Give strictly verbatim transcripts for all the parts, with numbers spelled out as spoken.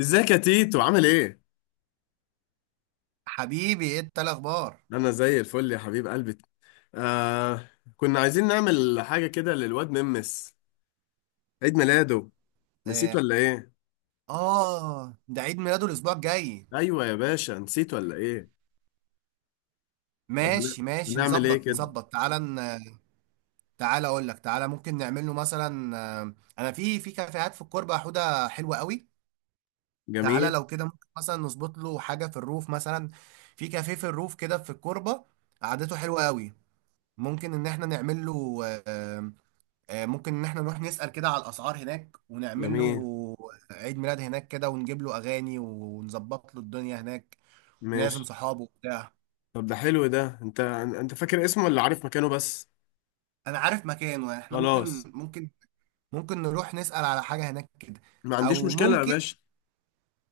ازيك يا تيتو عامل ايه؟ حبيبي، ايه إنت الاخبار؟ انا زي الفل يا حبيب قلبي. آه كنا عايزين نعمل حاجة كده للواد ممس، عيد ميلاده. نسيت اه. ولا ايه؟ آه، ده عيد ميلاده الاسبوع الجاي. ايوه يا باشا، نسيت ولا ايه؟ طب هن- ماشي ماشي، هنعمل ايه نظبط كده؟ نظبط، تعالى ن... تعالى اقول لك. تعالى ممكن نعمل له مثلا، آه، انا في في كافيهات في الكوربه، حوده حلوه قوي. تعالى، جميل لو كده ممكن مثلا نظبط له حاجه في الروف مثلا. في كافيه في الروف كده في الكوربه. قعدته حلوه قوي. ممكن ان احنا نعمل له. آه، آه، ممكن ان احنا نروح نسأل كده على الاسعار هناك ونعمل جميل له عيد ميلاد هناك كده، ونجيب له اغاني، ونظبط له الدنيا هناك. لازم ماشي. صحابه وبتاع. طب ده حلو. ده انت انت فاكر اسمه ولا عارف مكانه بس؟ انا عارف مكانه، يعني احنا خلاص، ممكن ممكن ممكن نروح نسأل على حاجة هناك كده. ما عنديش او مشكلة يا ممكن، باشا.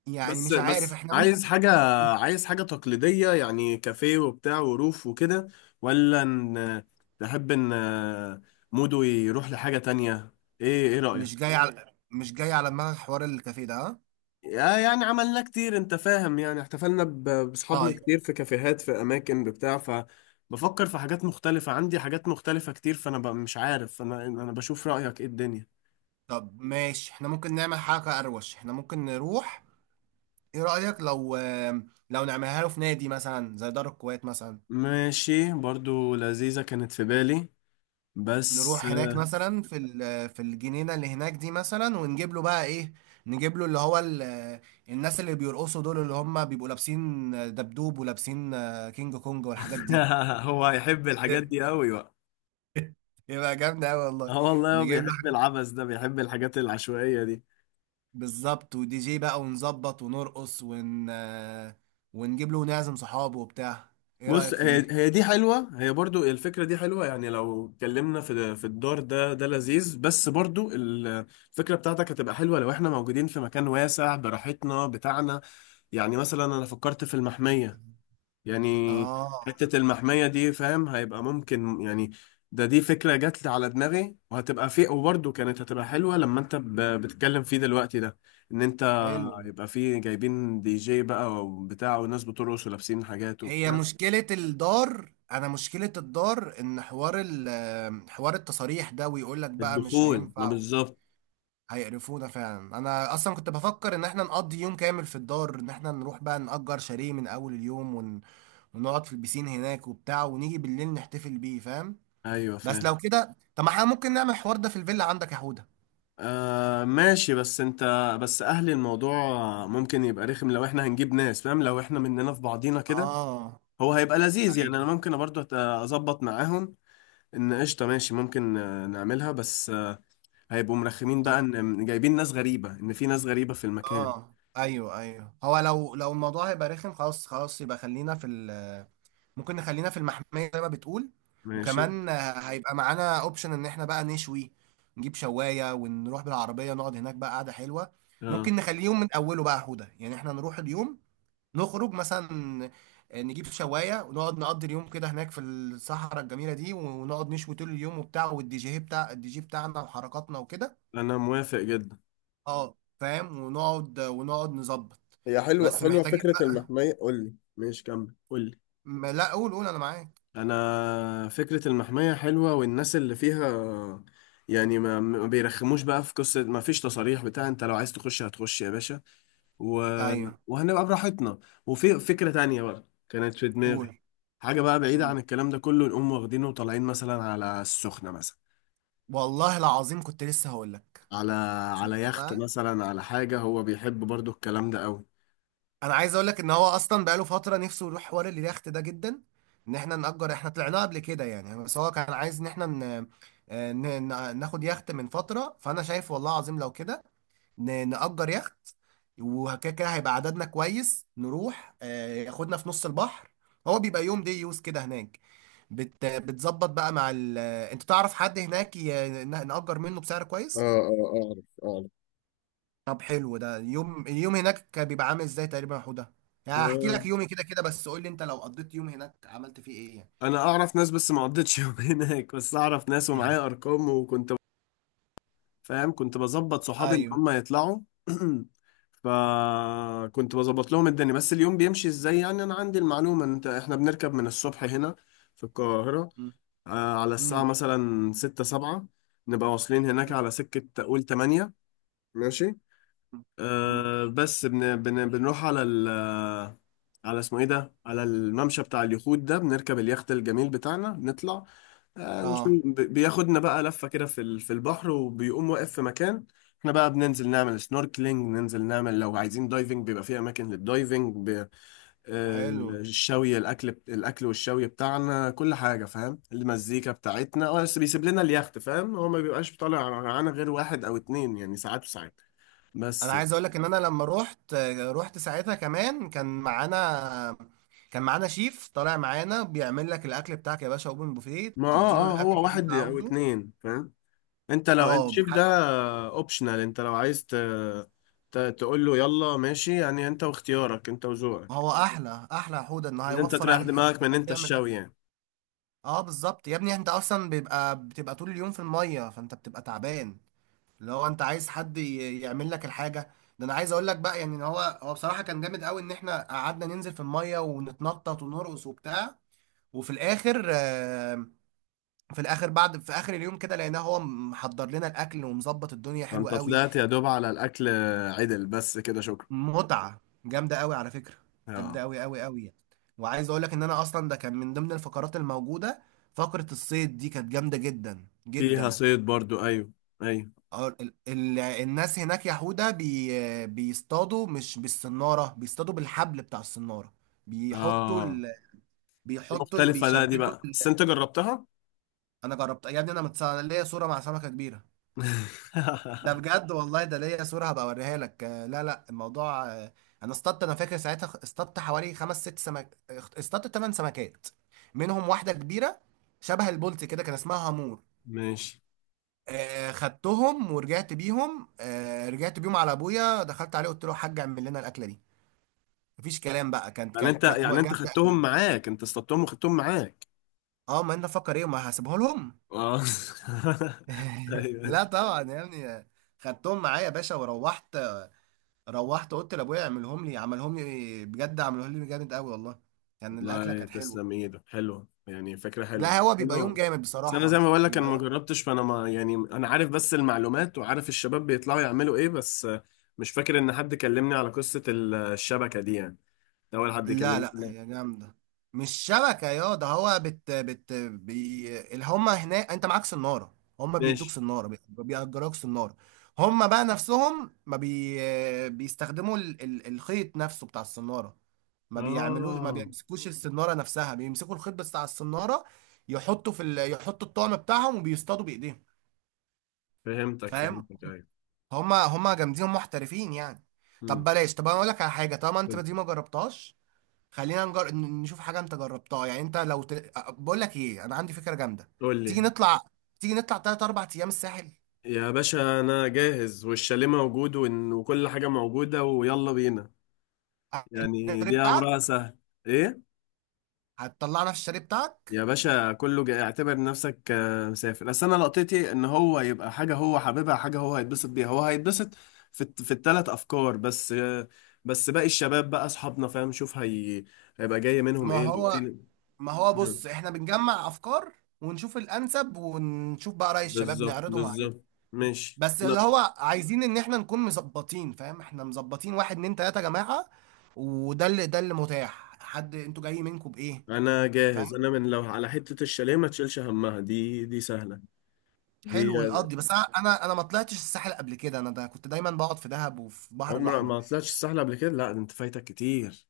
يعني بس مش عارف بس احنا ممكن. عايز حاجة، عايز حاجة تقليدية، يعني كافيه وبتاع وروف وكده، ولا ان تحب ان مودو يروح لحاجة تانية؟ ايه ايه رأيك؟ مش جاي على مش جاي على دماغك حوار الكافيه ده، ها؟ يا- يعني عملنا كتير، انت فاهم، يعني احتفلنا ب- بأصحابنا طيب. كتير في كافيهات في اماكن بتاع فبفكر في حاجات مختلفة، عندي حاجات مختلفة كتير، فانا ب- مش عارف، انا انا بشوف رأيك ايه الدنيا. طب ماشي، احنا ممكن نعمل حاجة اروش، احنا ممكن نروح. ايه رأيك، لو لو نعملها له في نادي مثلا، زي دار الكويت مثلا؟ ماشي، برضو لذيذة كانت في بالي بس. نروح هناك مثلا، في ال- آه، في الجنينه اللي هناك دي مثلا، ونجيب له بقى ايه. نجيب له اللي هو. ال- آه، الناس اللي بيرقصوا دول، اللي هم بيبقوا لابسين دبدوب ولابسين آه، كينج كونج والحاجات دي. هو هيحب الحاجات دي قوي بقى. يبقى جامدة أوي والله. اه والله، هو نجيب له بيحب حاجة. العبث ده، بيحب الحاجات العشوائية دي. بالظبط، ودي جي بقى، ونظبط ونرقص ون آه، ونجيب له ونعزم صحابه وبتاع. ايه بص، رأيك في هي دي؟ هي دي حلوة، هي برضو الفكرة دي حلوة، يعني لو اتكلمنا في في الدار ده ده لذيذ. بس برضو ال- الفكرة بتاعتك هتبقى حلوة لو احنا موجودين في مكان واسع براحتنا بتاعنا، يعني مثلا انا فكرت في المحمية. يعني اه، حتة المحمية دي، فاهم، هيبقى ممكن يعني. ده دي فكرة جات لي على دماغي وهتبقى في، وبرضه كانت هتبقى حلوة لما انت ب- بتتكلم فيه دلوقتي ده، ان انت حلو. هيبقى فيه جايبين دي جي بقى وبتاع، والناس بترقص ولابسين حاجات هي وبتاع. مشكلة الدار، أنا مشكلة الدار إن حوار ال حوار التصاريح ده، ويقول لك بقى مش الدخول، ما هينفع. بالظبط. هيقرفونا فعلا. أنا أصلا كنت بفكر إن إحنا نقضي يوم كامل في الدار، إن إحنا نروح بقى نأجر شاليه من أول اليوم ون... ونقعد في البسين هناك وبتاع، ونيجي بالليل نحتفل بيه، فاهم. ايوه بس فاهم. لو كده، طب ما إحنا ممكن نعمل الحوار ده في الفيلا عندك يا حودة. آه ماشي، بس انت، بس اهل الموضوع ممكن يبقى رخم لو احنا هنجيب ناس، فاهم، لو احنا مننا في بعضينا كده، آه هو هيبقى لذيذ. يعني انا أيوه. ممكن برضه أت- اظبط معاهم ان قشطه ماشي، ممكن آه، نعملها، بس آه، هيبقوا مرخمين بقى طب ان جايبين ناس غريبه، ان في ناس غريبه في المكان. آه أيوه أيوه، هو لو لو الموضوع هيبقى رخم، خلاص خلاص، يبقى خلينا في. ممكن نخلينا في المحمية زي ما بتقول. ماشي. وكمان، آه، هيبقى معانا اوبشن ان احنا بقى نشوي. نجيب شواية، ونروح بالعربية نقعد هناك بقى قعدة حلوة. اه ممكن نخليه يوم من اوله بقى هدى، يعني احنا نروح اليوم. نخرج مثلا. آه، نجيب شواية ونقعد نقضي اليوم كده هناك في الصحراء الجميلة دي، ونقعد نشوي طول اليوم وبتاع، والدي جي، بتاع الدي جي بتاعنا وحركاتنا وكده. انا موافق جدا. اه فاهم، ونقعد ونقعد نظبط. هي حلوة، بس حلوة محتاجين. فكرة المحمية. قول لي ماشي، كمل قول لي. بقى لا، قول قول، انا معاك. انا فكرة المحمية حلوة والناس اللي فيها، يعني ما ما بيرخموش بقى، في قصة ما فيش تصاريح بتاع، انت لو عايز تخش هتخش يا باشا. و... ايوه، وهنبقى براحتنا. وفي فكرة تانية بقى كانت في دماغي، قول حاجة بقى بعيدة عن قول. الكلام ده كله، نقوم واخدينه وطالعين مثلا على السخنة مثلا، والله العظيم كنت لسه هقول لك. على صدق على يخت بقى. مثلا، على حاجة، هو بيحب برضو الكلام ده قوي. انا عايز اقول لك ان هو اصلا بقاله فتره نفسه يروح حوار اليخت ده جدا. ان احنا نأجر، احنا طلعناه قبل كده يعني، بس هو كان عايز ان احنا ن... آه، ن... ن- ناخد يخت من فتره. فانا شايف والله العظيم، لو كده. ن... نأجر يخت. وكده كده هيبقى عددنا كويس، نروح آه، ياخدنا في نص البحر. هو بيبقى يوم دي يوز كده هناك. بت... بتظبط بقى مع ال... آه، انت تعرف حد هناك، ي... ن- نأجر منه بسعر اه كويس. اه اعرف طب حلو ده. يوم اليوم هناك بيبقى عامل ازاي تقريبا يا حوده؟ يعني هحكي اعرف. لك يومي كده كده، بس قول لي انت لو قضيت يوم هناك عملت فيه ايه يعني. انا اعرف ناس بس ما قضيتش يوم هناك، بس اعرف ناس ومعايا ارقام، وكنت، فاهم، كنت بظبط صحابي ان ايوه. هم يطلعوا. فكنت بظبط لهم الدنيا. بس اليوم بيمشي ازاي؟ يعني انا عندي المعلومة ان انت احنا بنركب من الصبح هنا في القاهرة، مم. آه، على الساعة مم. مثلا ستة سبعة، نبقى واصلين هناك مم. على سكة قول تمانية. ماشي. مم. آه، بس بن بن بنروح على ال، على اسمه ايه ده، على الممشى بتاع اليخوت ده. بنركب اليخت الجميل بتاعنا، نطلع، آه، نشوف. اه، ب- بياخدنا بقى لفة كده في ال- في البحر، وبيقوم واقف في مكان، احنا بقى بننزل نعمل سنوركلينج، ننزل نعمل، لو عايزين دايفنج بيبقى في اماكن للدايفنج. ب- آه، حلو. الشوي الاكل بت- الاكل والشوي بتاعنا، كل حاجة، فاهم، المزيكا بتاعتنا. اه بس بيسيب لنا اليخت، فاهم، هو ما بيبقاش طالع معانا غير واحد او اتنين، يعني ساعات وساعات انا بس. عايز اقول لك ان انا لما رحت رحت ساعتها، كمان كان معانا كان معانا شيف طالع معانا، بيعمل لك الاكل بتاعك يا باشا، اوبن بوفيه، ما تديله اه اه الاكل هو اللي انت واحد او عاوزه. اتنين، فاهم، انت لو انت اه. شايف ده حد- اوبشنال، انت لو عايز ت... ت... تقول له يلا ماشي، يعني انت واختيارك انت وذوقك، هو احلى احلى يا حوده، انه ان انت هيوفر تريح عليك حته دماغك من انك انت تعمل. الشوي يعني. اه بالظبط يا ابني، انت اصلا بيبقى بتبقى طول اليوم في الميه، فانت بتبقى تعبان. اللي هو انت عايز حد ي- يعمل لك الحاجه. ده انا عايز اقول لك بقى يعني، ان هو هو بصراحه كان جامد قوي، ان احنا قعدنا ننزل في الميه ونتنطط ونرقص وبتاع. وفي الاخر، آه، في الاخر، بعد، في اخر اليوم كده، لقيناه هو محضر لنا الاكل ومظبط الدنيا حلوه انت قوي. طلعت يا دوب على الاكل عدل بس كده، شكرا. متعه جامده قوي على فكره. جامده اه، قوي قوي قوي. وعايز اقول لك ان انا اصلا ده كان من ضمن الفقرات الموجوده. فقره الصيد دي كانت جامده جدا فيها جدا. صيد برضو. ايوه ايوه اه، ال- ال- الناس هناك يهودا بي بيصطادوا مش بالصنارة، بيصطادوا بالحبل بتاع الصنارة. بيحطوا اه. ال... دي بيحطوا ال... مختلفة. ده دي بيشبتوا بقى ال... بس انت جربتها؟ انا جربت يا ابني. انا متص... انا ليا صورة مع سمكة كبيرة. ده بجد والله، ده ليا صورة هبقى اوريها لك. آه، لا لا الموضوع. آه، انا اصطدت انا فاكر ساعتها خ- اصطدت حوالي خمس ست سمك. اخت- اصطدت ثمان سمكات، منهم واحدة كبيرة شبه البولت كده، كان اسمها هامور. ماشي. آه، خدتهم ورجعت بيهم. آه، رجعت بيهم على ابويا، دخلت عليه قلت له يا حاج اعمل لنا الاكله دي. مفيش كلام بقى، كانت يعني انت، كانت كانت م- يعني انت جامده خدتهم قوي. معاك، انت اصطدتهم وخدتهم معاك. اه ما انا فكر ايه، ما هسيبها لهم. اه لا ايوه. طبعا يا ابني. خدتهم معايا يا باشا وروحت. روحت قلت لابويا، اعملهم لي، عملهم لي بجد، عملهم لي جامد قوي والله. كان الاكله والله كانت حلوه. تسلم ايدك، حلوه يعني، فكره حلوه. لا، هو بيبقى يوم انا جامد بس، انا زي بصراحه، ما بقول لك، انا بيبقى ما يوم. جربتش، فانا ما يعني، انا عارف بس المعلومات، وعارف الشباب بيطلعوا يعملوا ايه، بس آه، مش فاكر ان حد كلمني على قصه ال- الشبكه دي يعني، ده اول حد لا يكلمني لا، عنها. هي جامدة. مش شبكة يا ده. هو بت بت بي اللي هما هناك، انت معاك سنارة، هما بيدوك ماشي. سنارة، بي- بيأجروك سنارة. هما بقى نفسهم ما بي بيستخدموا ال... ال... الخيط نفسه بتاع السنارة. ما بيعملوش، ما اه، بيمسكوش السنارة نفسها، بيمسكوا الخيط بس بتاع السنارة. يحطوا في. ال... يحطوا الطعم بتاعهم، وبيصطادوا بإيديهم. فهمتك، فاهم. فهمتك، ايوه. هما هما جامدين، هما محترفين يعني. طب امم. بلاش، طب انا اقول لك على حاجة طالما انت قول، دي ما جربتهاش. خلينا نجر... ن- نشوف حاجة انت جربتها، يعني انت لو ت... بقول لك ايه، انا عندي فكرة جامدة. قول تيجي لي. نطلع تيجي نطلع تلات اربع ايام الساحل. يا باشا انا جاهز، والشاليه موجود، وإن- وكل حاجه موجوده، ويلا بينا. يعني الشاليه دي بتاعك. امرها سهل. ايه، هتطلعنا في الشاليه بتاعك؟ يا باشا كله جاي، اعتبر نفسك آه، مسافر، بس انا لقطتي ان هو يبقى حاجه هو حاببها، حاجه هو هيتبسط بيها، هو هيتبسط في الت- في الثلاث افكار بس، آه، بس باقي الشباب بقى اصحابنا، فاهم، شوف هي هيبقى جاي منهم ما ايه لو هو في. ما هو بص، احنا بنجمع افكار. ونشوف الانسب، ونشوف بقى رأي الشباب بالظبط، نعرضهم عليهم. بالظبط، ماشي. بس اللي لا هو عايزين ان احنا نكون مظبطين، فاهم، احنا مظبطين واحد اتنين تلاتة يا جماعة. وده اللي ده اللي متاح. حد انتوا جايين منكم بايه؟ انا جاهز، انا من لو على حته الشاليه ما تشيلش همها، دي دي سهله دي. حلو، نقضي. بس انا انا أنا ما طلعتش الساحل قبل كده، انا ده كنت دايما بقعد في دهب وفي البحر عمرك الاحمر. ما طلعتش بس. سهله قبل كده؟ لا ده انت فايتك كتير.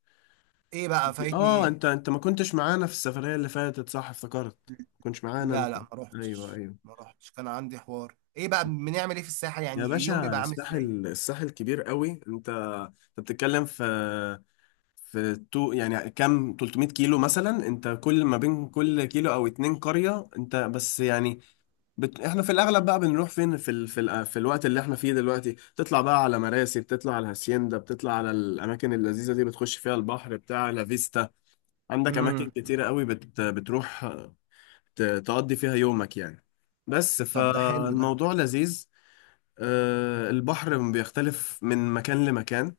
ايه بقى فايتني، اه ايه؟ انت انت ما كنتش معانا في السفرية اللي فاتت، صح افتكرت، ما كنتش معانا لا انت. لا، ما ايوه روحتش ايوه، ما روحتش كان عندي حوار، ايه بقى بنعمل ايه في الساحل يا يعني، اليوم باشا بيبقى عامل ازاي؟ الساحل، الساحل كبير قوي، انت انت بتتكلم في في تو يعني، كام ثلاث مية كيلو مثلا، انت كل ما بين كل كيلو او اتنين قرية، انت بس يعني بت... احنا في الاغلب بقى بنروح فين في ال... في, ال... في الوقت اللي احنا فيه دلوقتي، تطلع بقى على مراسي، بتطلع على هاسيندا، بتطلع على الاماكن اللذيذة دي، بتخش فيها البحر بتاع لا فيستا. عندك اماكن امم. كتيرة قوي بت... بتروح ت- تقضي فيها يومك يعني، بس طب ده حلو ده. فالموضوع لذيذ. آه، البحر بيختلف من مكان لمكان،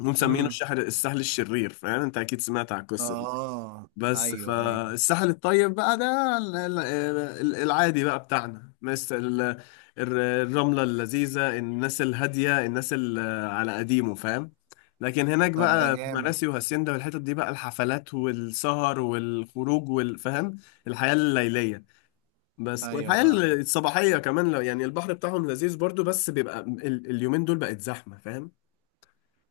ومسمينه امم. الشحر الساحل الشرير، فاهم، انت اكيد سمعت عن القصه دي. اه. بس ايوه ايوه. فالساحل الطيب بقى ده ال- ال- ال- العادي بقى بتاعنا، مثل ال- الر- الرمله اللذيذه، الناس الهاديه، الناس ال- على قديمه، فاهم. لكن هناك طب ده بقى في جامد. مراسي وهاسيندا والحتت دي بقى الحفلات والسهر والخروج والفهم، الحياه الليليه. بس ايوه والحياة الصباحية كمان، لو يعني البحر بتاعهم لذيذ برضو، بس بيبقى ال- اليومين دول بقت زحمة، فاهم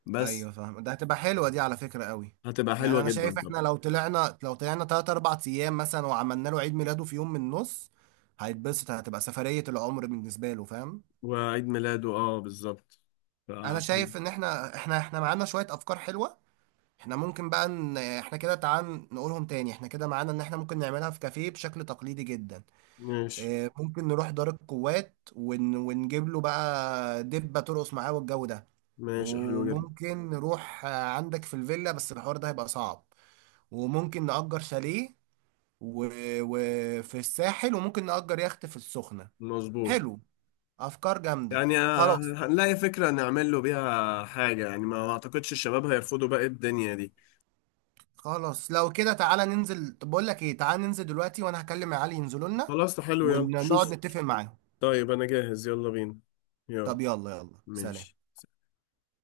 بس. ايوه فاهم، ده هتبقى حلوه دي على فكره قوي. هتبقى يعني حلوة انا جدا شايف، احنا طبعا. لو طلعنا لو طلعنا تلاتة اربعة ايام مثلا، وعملنا له عيد ميلاده في يوم من النص. هيتبسط، هتبقى سفريه العمر بالنسبه له، فاهم. وعيد ميلاده اه بالظبط. ف- انا حلو. شايف ان احنا احنا احنا معانا شويه افكار حلوه. احنا ممكن بقى ان احنا كده، تعال نقولهم تاني، احنا كده معانا ان احنا ممكن نعملها في كافيه بشكل تقليدي جدا. ماشي اه، ممكن نروح دار القوات ون... ونجيب له بقى دبة ترقص معاه، والجو ده. ماشي حلو جدا. وممكن نروح آه، عندك في الفيلا، بس الحوار ده هيبقى صعب. وممكن نأجر شاليه. وفي و... وفي الساحل. وممكن نأجر يخت في السخنة. مظبوط. حلو، أفكار جامدة. يعني آه، خلاص هنلاقي فكرة نعمل له بيها حاجة، يعني ما اعتقدش الشباب هيرفضوا بقى الدنيا دي. خلاص، لو كده تعالى ننزل. طب بقول لك ايه، تعالى ننزل دلوقتي، وانا هكلم علي ينزلوا لنا. خلاص، ده حلو يلا ونقعد شوف. نتفق معاهم. طيب انا جاهز، يلا بينا. يلا. طب يلا يلا، ماشي سلام.